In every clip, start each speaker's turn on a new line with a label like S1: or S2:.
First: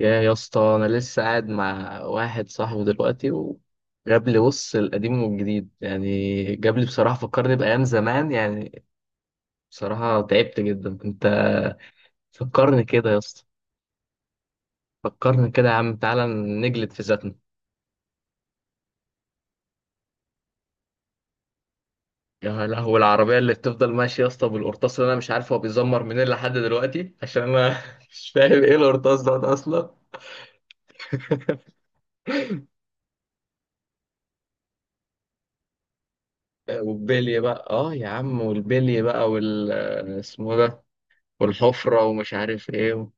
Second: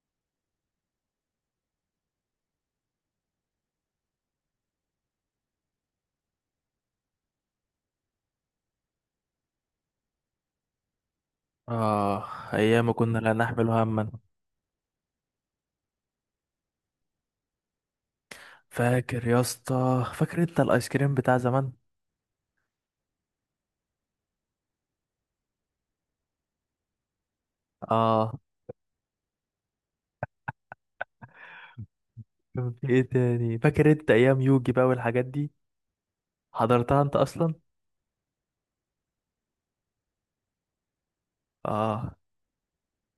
S1: يا اسطى، انا لسه قاعد مع واحد صاحبي دلوقتي وجاب لي بص القديم والجديد، يعني جاب لي بصراحه فكرني بايام زمان يعني. بصراحه تعبت جدا انت.
S2: آه.
S1: فكرني
S2: أيام
S1: كده يا
S2: كنا لا
S1: اسطى.
S2: نحمل هما.
S1: فكرني كده يا عم، تعالى نجلد في ذاتنا.
S2: فاكر يا اسطى؟ فاكر أنت الآيس كريم بتاع زمان؟
S1: يا لهوي العربيه اللي بتفضل ماشيه يا اسطى بالقرطاس، اللي انا مش عارف هو بيزمر منين لحد دلوقتي عشان انا مش
S2: آه.
S1: فاهم ايه القرطاس ده اصلا.
S2: كان في إيه تاني؟ فاكر أنت أيام يوجي بقى والحاجات دي؟ حضرتها أنت
S1: والبلي
S2: أصلا؟
S1: بقى اه يا عم، والبلي بقى اسمه ده. والحفرة
S2: آه
S1: ومش عارف ايه.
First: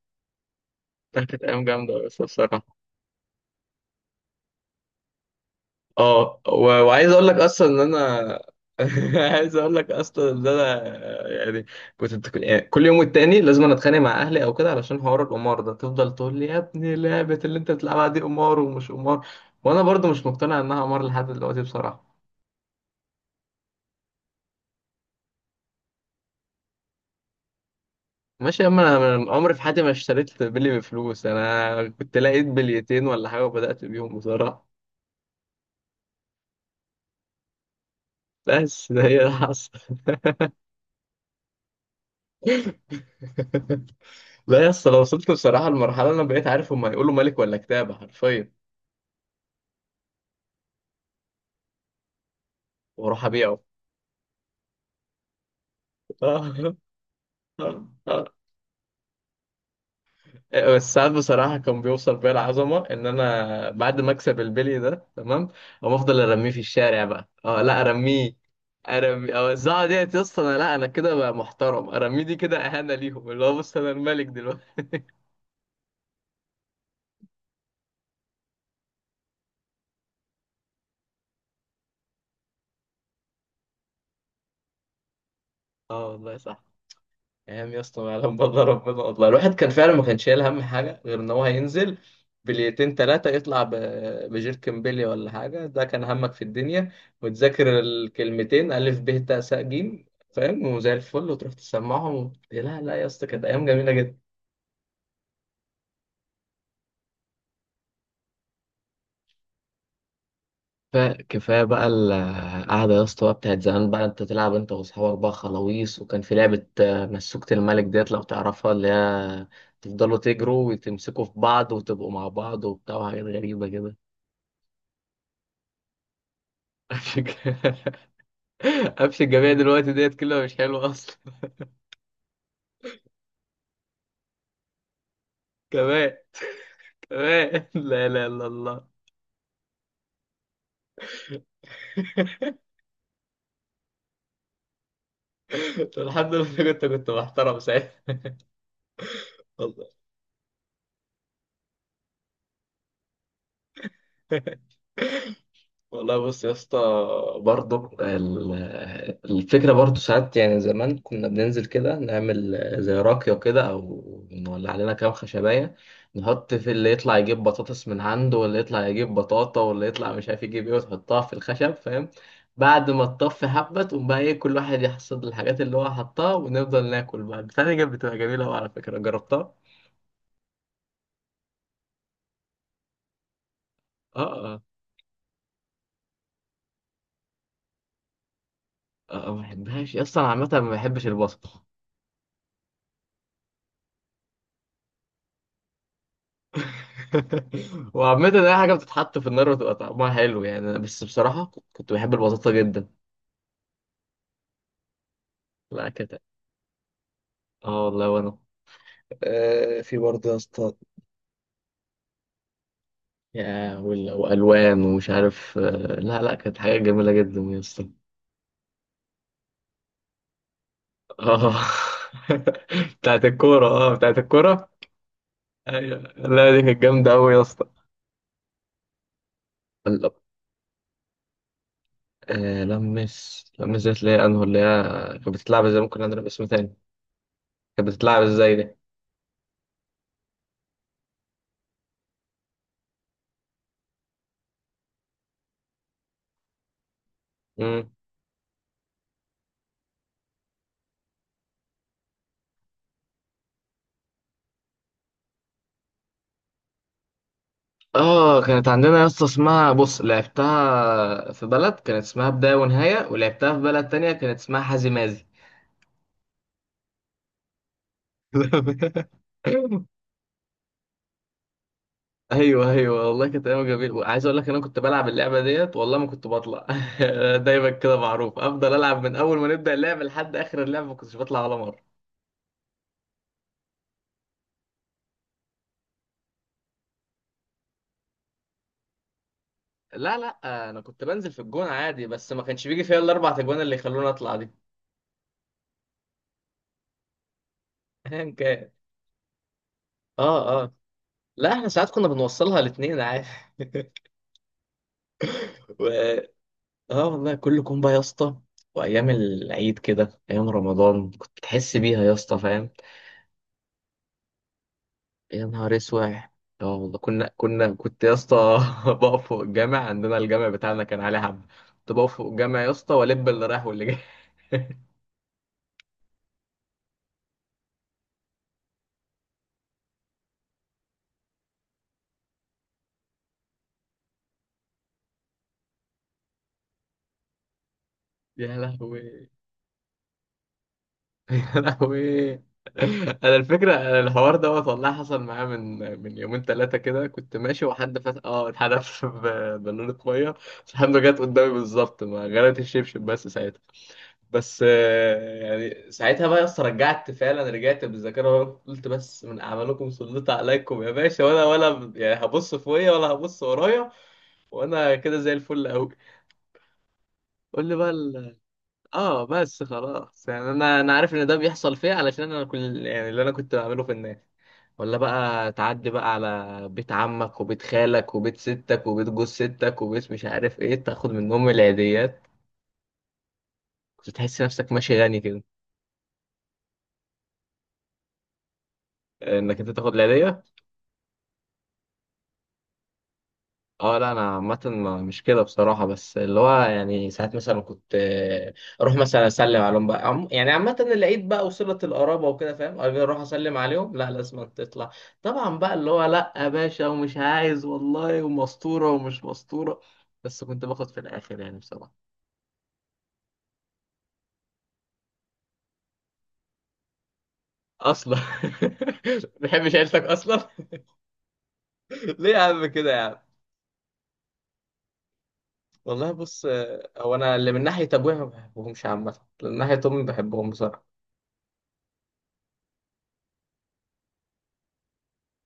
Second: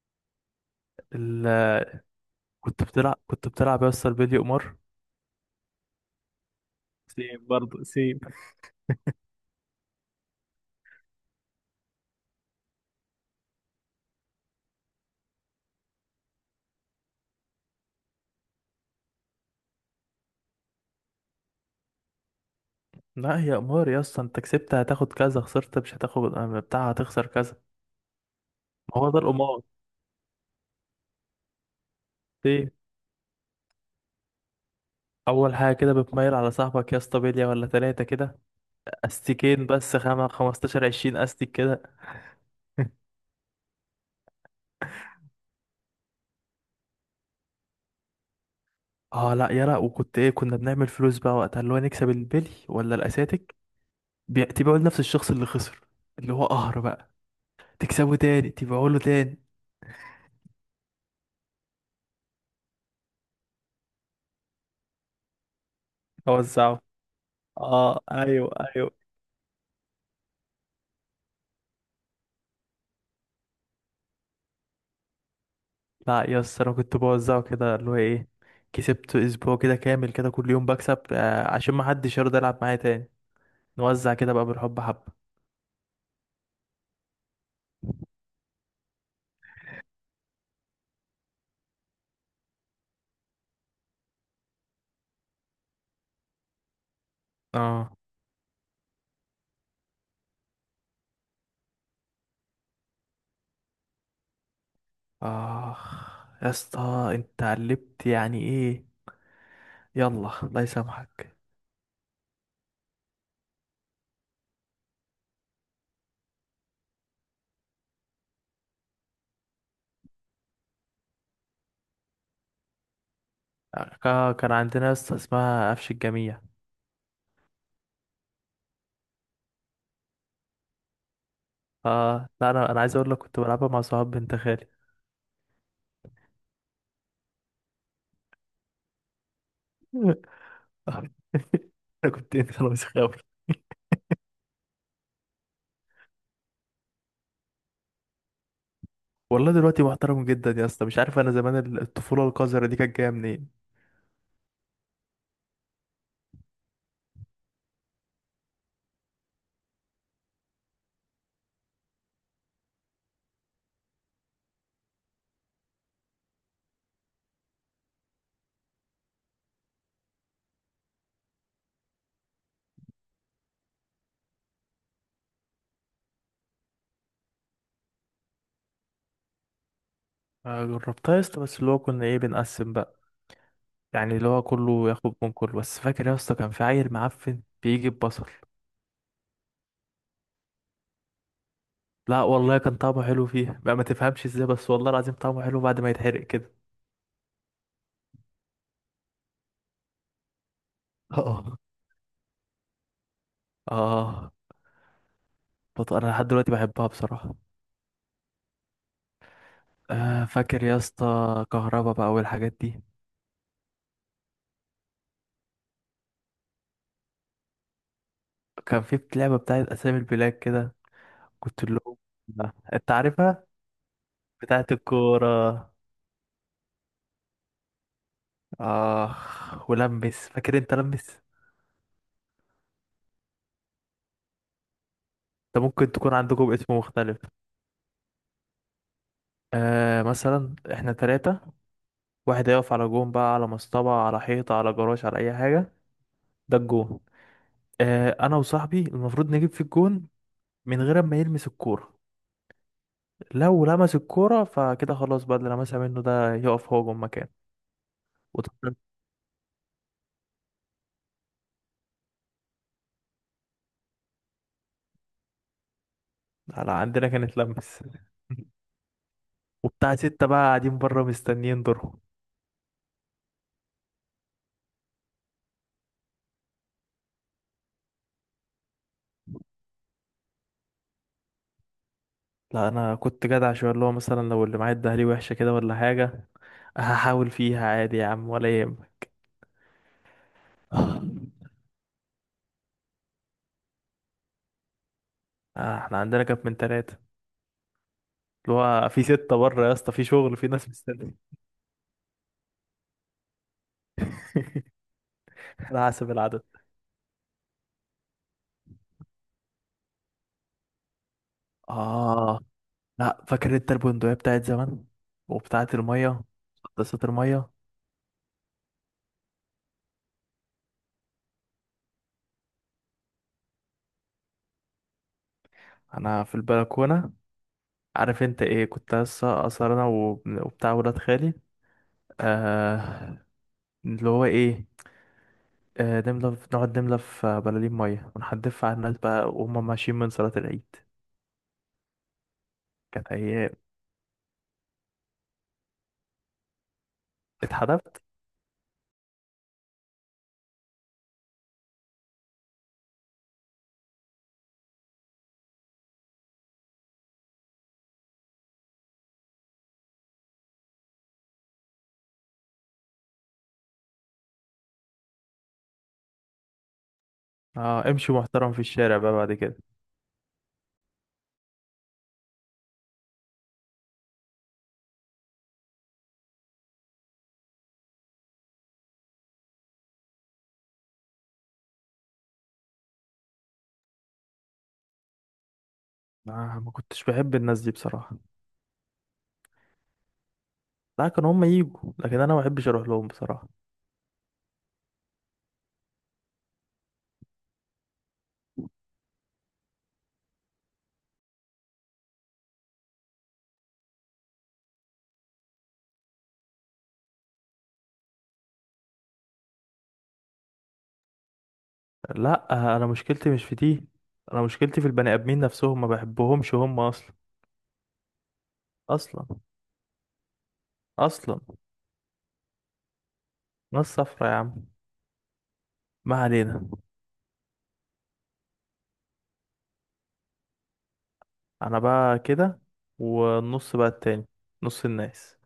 S1: كانت
S2: ال...
S1: ايام جامده بس بصراحه.
S2: كنت بتلعب يا اسطى البيلي قمار؟
S1: اه وعايز اقول لك
S2: سيب
S1: اصلا ان
S2: برضه
S1: انا،
S2: سيب.
S1: عايز اقول لك اصلا ان انا يعني كنت، يعني كل يوم والتاني لازم أنا اتخانق مع اهلي او كده علشان حوار القمار ده. تفضل تقول لي يا ابني لعبه اللي انت بتلعبها دي قمار، ومش قمار. وانا برضو مش مقتنع انها قمار لحد دلوقتي بصراحه.
S2: لا، هي قمار يا اسطى. أنت كسبت هتاخد كذا، خسرت مش هتاخد. بتاع، هتخسر كذا.
S1: ماشي يا عم،
S2: ما هو
S1: انا
S2: ده
S1: من عمري في
S2: القمار.
S1: حياتي ما اشتريت بلي بفلوس، انا كنت لقيت
S2: إيه؟
S1: بليتين ولا حاجه وبدات بيهم بصراحه.
S2: أول حاجة كده بتميل على صاحبك يا اسطى، بلية ولا تلاتة كده.
S1: بس ده هي اللي
S2: أستيكين
S1: حصل.
S2: بس، 5، 15، 20 أستيك كده.
S1: لا يا اسطى، لو وصلت بصراحة لمرحلة أنا بقيت عارف هما هيقولوا ملك ولا كتابة حرفيا،
S2: اه، لا، يلا. وكنت ايه؟ كنا بنعمل فلوس بقى وقتها، اللي هو نكسب البلي ولا
S1: وأروح
S2: الاساتك.
S1: أبيعه.
S2: تبيعه لنفس الشخص اللي خسر، اللي هو قهر بقى. تكسبه تاني، تبيعه له تاني.
S1: بس ساعات بصراحة كان بيوصل بيا العظمة إن أنا بعد ما أكسب البلي ده تمام، أقوم أفضل أرميه في
S2: اوزعه.
S1: الشارع بقى. أه لا
S2: اه،
S1: أرميه،
S2: ايوه، ايوه.
S1: أرمي، أوزعه ديت يا اسطى. أنا لا، أنا كده بقى محترم، أرميه دي كده إهانة ليهم، اللي هو بص أنا الملك دلوقتي.
S2: لا يا اسطى، انا كنت بوزعه كده. اللي هو ايه؟ كسبت اسبوع كده كامل، كده كل يوم بكسب. آه، عشان ما حدش يرضى يلعب معايا تاني. نوزع كده بقى بالحب حبه.
S1: أه والله صح. ايام يا اسطى ما يعلم بالله ربنا، والله الواحد كان فعلا ما كانش شايل هم حاجه غير ان هو هينزل بليتين تلاتة يطلع بجيركن بيلي ولا حاجه. ده كان همك في الدنيا. وتذاكر
S2: اه.
S1: الكلمتين الف ب ت س ج، فاهم، وزي الفل وتروح تسمعهم. لا لا يا اسطى، كانت ايام جميله.
S2: اخ. يا اسطى انت قلبت يعني ايه! يلا الله
S1: كفاية
S2: يسامحك.
S1: كفاية بقى القعدة يا اسطى بقى بتاعت زمان بقى. انت تلعب انت واصحابك بقى خلاويص، وكان في لعبة آه، مسوكة الملك ديت، لو تعرفها، اللي هي تفضلوا تجروا وتمسكوا في بعض وتبقوا مع بعض وبتاع وحاجات غريبة كده.
S2: آه، كان عندنا يا اسطى اسمها قفش الجميع.
S1: قفش الج- قفش الجميع دلوقتي ديت كلها مش حلوة أصلا.
S2: اه، لا، انا عايز اقول لك كنت بلعبها مع صحاب بنت خالي.
S1: كمان، كمان، لا لا لا الله.
S2: آه. انا كنت، انت، انا مش خاوي.
S1: الحمد لله، كنت محترم ساعتها.
S2: والله دلوقتي
S1: والله.
S2: محترم جدا يا اسطى. مش عارف، انا زمان الطفوله القذره دي كانت جايه منين.
S1: والله بص يا اسطى، برضه ال- الفكرة برضه ساعات يعني زمان كنا بننزل كده نعمل زي راكية كده، أو نولع لنا كام خشباية، نحط في اللي يطلع يجيب بطاطس من عنده، واللي يطلع يجيب بطاطا، واللي يطلع مش عارف يجيب إيه، وتحطها في الخشب فاهم. بعد ما تطفي حبة تقوم بقى إيه، كل واحد يحصد الحاجات اللي هو حطها ونفضل ناكل بقى. بتاعتي كانت بتبقى جميلة أوي على فكرة، جربتها؟
S2: آه، جربتها يا اسطى، بس اللي هو كنا ايه، بنقسم بقى. يعني
S1: آه،
S2: اللي هو
S1: آه.
S2: كله ياخد من كله. بس فاكر يا اسطى كان في عيل معفن بيجي ببصل؟
S1: آه، ما بحبهاش أصلا، عامة ما بحبش البصل.
S2: لا والله، كان طعمه حلو فيها بقى. ما تفهمش ازاي، بس والله العظيم طعمه حلو بعد ما يتحرق كده.
S1: وعامة أي حاجة بتتحط في النار بتبقى طعمها حلو يعني، أنا بس بصراحة
S2: اه.
S1: كنت بحب البساطة جدا.
S2: اه.
S1: لا
S2: انا
S1: كده.
S2: لحد دلوقتي بحبها بصراحه.
S1: اه والله، وأنا. آه، في
S2: آه،
S1: برضه يا
S2: فاكر
S1: اسطى،
S2: يا اسطى كهربا بقى والحاجات دي؟
S1: وألوان ومش عارف آه. لا لا كانت حاجة جميلة جدا يا اسطى.
S2: كان في لعبة بتاعت أسامي البلاد كده،
S1: اه.
S2: كنت اللي هو آه، أنت
S1: بتاعت
S2: عارفها،
S1: الكورة، اه بتاعت الكورة.
S2: بتاعت الكورة.
S1: أيوة، لا دي كانت جامدة أوي يا اسطى.
S2: آه،
S1: ال-
S2: ولمس، فاكر أنت لمس؟
S1: آه، لمس، لمس دي اللي هي أنهو، اللي هي كانت
S2: ده
S1: بتتلعب ازاي؟
S2: ممكن
S1: ممكن
S2: تكون
S1: أضرب اسم
S2: عندكم
S1: تاني،
S2: اسم مختلف.
S1: كانت بتتلعب ازاي؟
S2: آه، مثلا إحنا تلاتة. واحد هيقف على جون، بقى على مصطبة، على حيطة، على جراج، على أي حاجة، ده الجون.
S1: دي
S2: آه، أنا وصاحبي المفروض نجيب في الجون من غير ما يلمس الكورة. لو لمس الكورة فكده خلاص، بقى اللي لمسها منه ده يقف هو جون مكانه.
S1: اه كانت
S2: وطبعا
S1: عندنا يا اسطى اسمها، بص، لعبتها في بلد كانت اسمها بداية ونهاية، ولعبتها في بلد تانية كانت اسمها حازي مازي.
S2: على عندنا كانت لمس. وبتاع ستة بقى قاعدين بره مستنيين دورهم.
S1: ايوه ايوه، والله كانت ايام جميله. عايز اقول لك إن انا كنت بلعب اللعبه ديت والله ما كنت بطلع. دايما كده معروف افضل العب، من اول ما نبدا اللعب لحد اخر اللعب ما كنتش بطلع ولا مره.
S2: لا، انا كنت جدع شويه، اللي هو مثلا لو اللي معايا اداها لي وحشه كده ولا حاجه، هحاول فيها عادي يا عم، ولا يهمك.
S1: لا لا، انا كنت بنزل في الجون عادي، بس ما كانش بيجي فيها الا اربع اجوان اللي يخلوني اطلع دي.
S2: آه، احنا عندنا كانت من ثلاثه،
S1: ايا
S2: اللي
S1: كان.
S2: هو في ستة بره يا اسطى، في شغل، في
S1: اه،
S2: ناس
S1: اه.
S2: مستنيه.
S1: لا احنا ساعات كنا بنوصلها الاثنين عادي. و...
S2: انا حاسب العدد.
S1: اه والله، كل كومبا يا اسطى. وايام العيد كده، ايام رمضان كنت بتحس بيها يا اسطى
S2: اه،
S1: فاهم.
S2: لا فاكر انت البندقيه بتاعت زمان؟
S1: يا
S2: وبتاعت
S1: نهار اسود.
S2: الميه،
S1: اه والله،
S2: مسدسات
S1: كنا
S2: الميه؟
S1: كنا كنت يا اسطى بقف فوق الجامع. عندنا الجامع بتاعنا كان عليه حب، كنت بقف فوق الجامع يا اسطى والب اللي رايح واللي جاي.
S2: انا في البلكونه. عارف انت ايه؟ كنت لسه اصلا انا وبتاع ولاد خالي. آه، اللي هو ايه؟ نملى في، نقعد نملى في بلالين 100
S1: يا
S2: ونحدفها على الناس بقى
S1: لهوي،
S2: وهم ماشيين من صلاة العيد.
S1: يا لهوي.
S2: كانت
S1: انا
S2: أيام.
S1: الفكره، أنا الحوار دوت والله حصل معايا من يومين ثلاثه كده. كنت ماشي وحد
S2: اتحدفت.
S1: فات اه اتحدف بالونه ميه، بس الحمد لله جت قدامي بالظبط، ما غرقت الشبشب بس. بس آه، يعني ساعتها بقى يا اسطى رجعت، فعلا رجعت بالذاكره ورا، قلت بس من اعمالكم سلط عليكم يا باشا، ولا يعني هبص فوقيا ولا هبص ورايا، وانا كده زي الفل قوي. قول لي
S2: اه،
S1: بقى
S2: امشي محترم في الشارع بقى
S1: اه
S2: بعد كده.
S1: بس خلاص يعني، انا عارف ان ده بيحصل فيا، علشان انا كل يعني اللي انا كنت بعمله في الناس. ولا بقى تعدي بقى على بيت عمك وبيت خالك وبيت ستك وبيت جوز ستك وبيت مش عارف ايه، تاخد منهم العيديات. كنت تحس نفسك ماشي غني كده،
S2: آه، ما كنتش بحب الناس دي بصراحة.
S1: انك انت تاخد العيديه.
S2: لا، كانوا هم يجوا، لكن أنا ما بحبش أروح لهم بصراحة.
S1: اه لا انا عامه، مش كده بصراحه. بس اللي هو يعني ساعات مثلا كنت آه، اروح مثلا اسلم عليهم بقى، يعني عامه العيد بقى وصله القرابه وكده فاهم، اجي اروح اسلم عليهم. لا لازم تطلع، طبعا بقى اللي هو لا يا باشا ومش عايز والله، ومسطوره ومش مسطوره، بس كنت باخد في الاخر يعني بصراحه.
S2: لا، آه، أنا مشكلتي مش في دي. أنا مشكلتي في البني آدمين نفسهم، ما بحبهمش هم أصلا.
S1: اصلا
S2: أصلا،
S1: ما بحبش عيلتك اصلا.
S2: أصلا.
S1: ليه يا عم كده يا عم؟
S2: ناس صفرا يا عم.
S1: والله
S2: ما
S1: بص
S2: علينا.
S1: آه، هو انا اللي من ناحيه ابويا ما بحبهمش عامه. من ناحيه امي ما بحبهم بصراحه.
S2: انا بقى كده، والنص بقى التاني، نص الناس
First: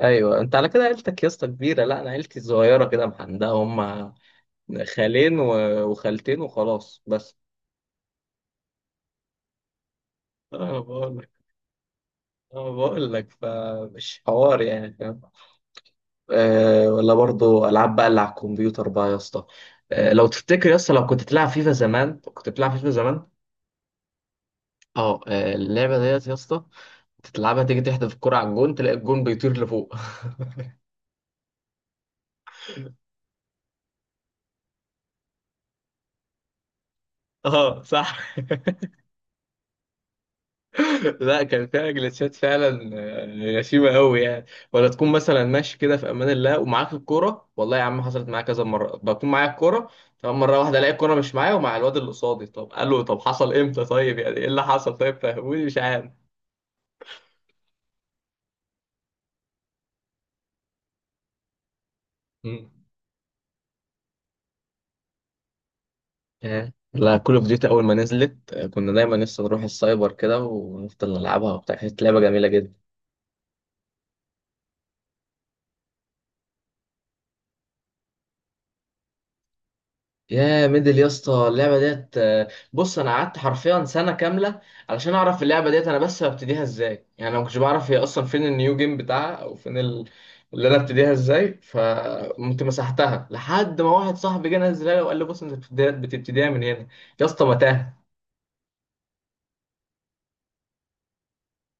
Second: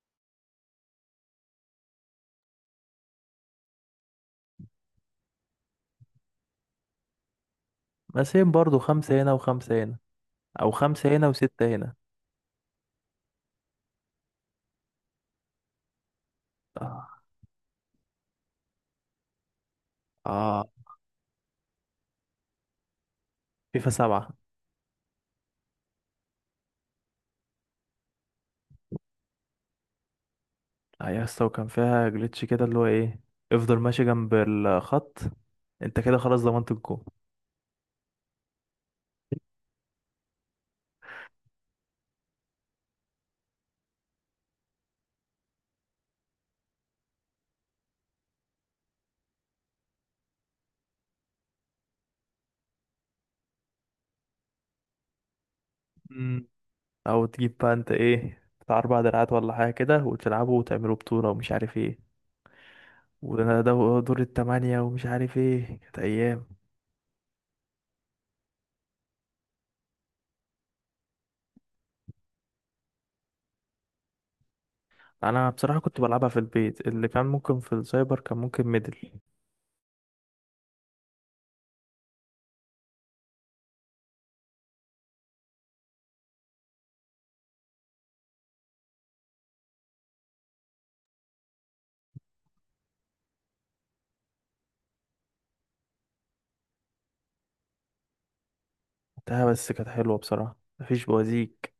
S1: ايوه انت على كده عيلتك يا اسطى كبيره، لا انا عيلتي صغيره كده محندقه هم، خالين وخالتين وخلاص بس.
S2: مقسمين برضو، خمسة هنا وخمسة هنا، او
S1: انا بقول
S2: خمسة هنا
S1: لك
S2: وستة هنا.
S1: انا بقول لك فمش حوار يعني فاهم. أه ولا
S2: اه.
S1: برضو العاب بقى اللي على الكمبيوتر بقى يا اسطى. أه لو تفتكر
S2: اه.
S1: يا اسطى، لو كنت تلعب فيفا زمان، كنت بتلعب فيفا زمان.
S2: فيفا 7!
S1: اه آه، اللعبه ديت يا اسطى تلعبها تيجي تحدف الكرة على الجون، تلاقي الجون بيطير لفوق.
S2: اه يا اسطى، وكان فيها جليتش كده اللي هو ايه، افضل ماشي جنب الخط، انت كده خلاص ضمنت الجول.
S1: اه صح. لا كان فيها جلتشات فعلا، آه، غشيمه قوي يعني. ولا تكون مثلا ماشي كده في امان الله ومعاك الكوره، والله يا عم حصلت معايا كذا مره بكون معايا الكوره تمام، مره واحده الاقي الكوره مش معايا ومع الواد اللي قصادي. طب قال له طب حصل امتى، طيب يعني ايه اللي حصل، طيب فهموني مش عارف.
S2: مم. او تجيب بقى انت ايه بتاع اربع دراعات ولا حاجة كده، وتلعبوا وتعملوا بطولة ومش عارف ايه،
S1: مم.
S2: وده دور التمانية ومش عارف ايه. كانت ايام.
S1: آه. لا كل اوف ديوتي اول ما نزلت آه، كنا دايما لسه نروح السايبر كده ونفضل نلعبها وبتاع. كانت لعبه جميله جدا.
S2: انا بصراحه كنت بلعبها في البيت، اللي كان ممكن في السايبر كان ممكن ميدل.
S1: يا ميدل يا اسطى، اللعبه ديت آه، بص انا قعدت حرفيا سنه كامله علشان اعرف اللعبه ديت انا بس ببتديها ازاي، يعني انا ما كنتش بعرف هي اصلا فين النيو جيم بتاعها، او فين اللي انا ابتديها ازاي، فقمت مسحتها، لحد ما واحد صاحبي جه نزلها لي وقال لي بص انت بتبتديها من هنا. يا اسطى متاهه.
S2: لعبتها بس، كانت حلوه بصراحه، مفيش بوازيك.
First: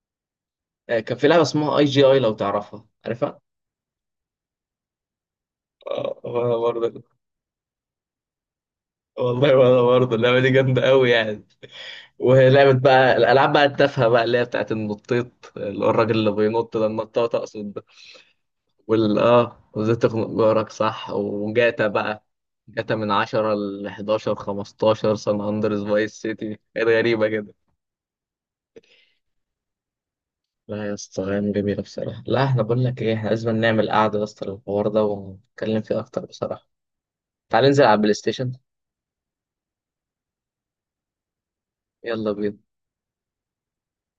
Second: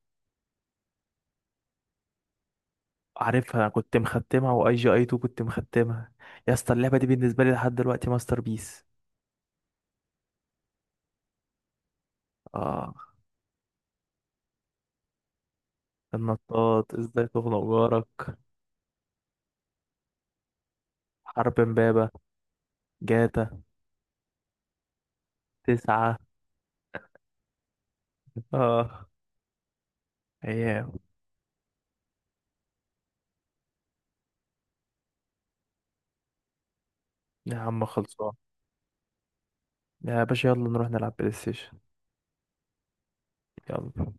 S1: آه، كان في لعبه اسمها اي جي اي لو تعرفها، عارفها.
S2: عارفها، انا كنت مختمها، واي جي اي 2 كنت مختمها.
S1: آه،
S2: يا
S1: وانا
S2: اسطى اللعبه
S1: برضه.
S2: دي بالنسبه لي لحد دلوقتي ماستر بيس.
S1: والله وانا برضه، اللعبه دي جامده قوي يعني. ولعبة
S2: اه،
S1: بقى، الألعاب بقى التافهة بقى، اللي هي بتاعت النطيط، اللي هو الراجل اللي بينط ده،
S2: النطاط، ازاي
S1: النطاط
S2: تخنق
S1: أقصد ده.
S2: جارك،
S1: وال آه، وإزاي تخنق جارك، صح،
S2: حرب
S1: وجاتا
S2: امبابه،
S1: بقى. جاتا من
S2: جاتا
S1: 10 ل 11، 15، سان أندرس، فايس
S2: 9.
S1: سيتي، كانت غريبة كده.
S2: اه،
S1: لا يا
S2: ايام.
S1: اسطى أيام جميلة بصراحة. لا احنا بقول لك إيه، احنا لازم نعمل قعدة يا اسطى للحوار ده ونتكلم فيه أكتر بصراحة.
S2: يا
S1: تعال ننزل
S2: عم
S1: على البلاي
S2: خلصان.
S1: ستيشن.
S2: يا باشا يلا نروح نلعب بلاي ستيشن.
S1: يلا بينا.
S2: يلا.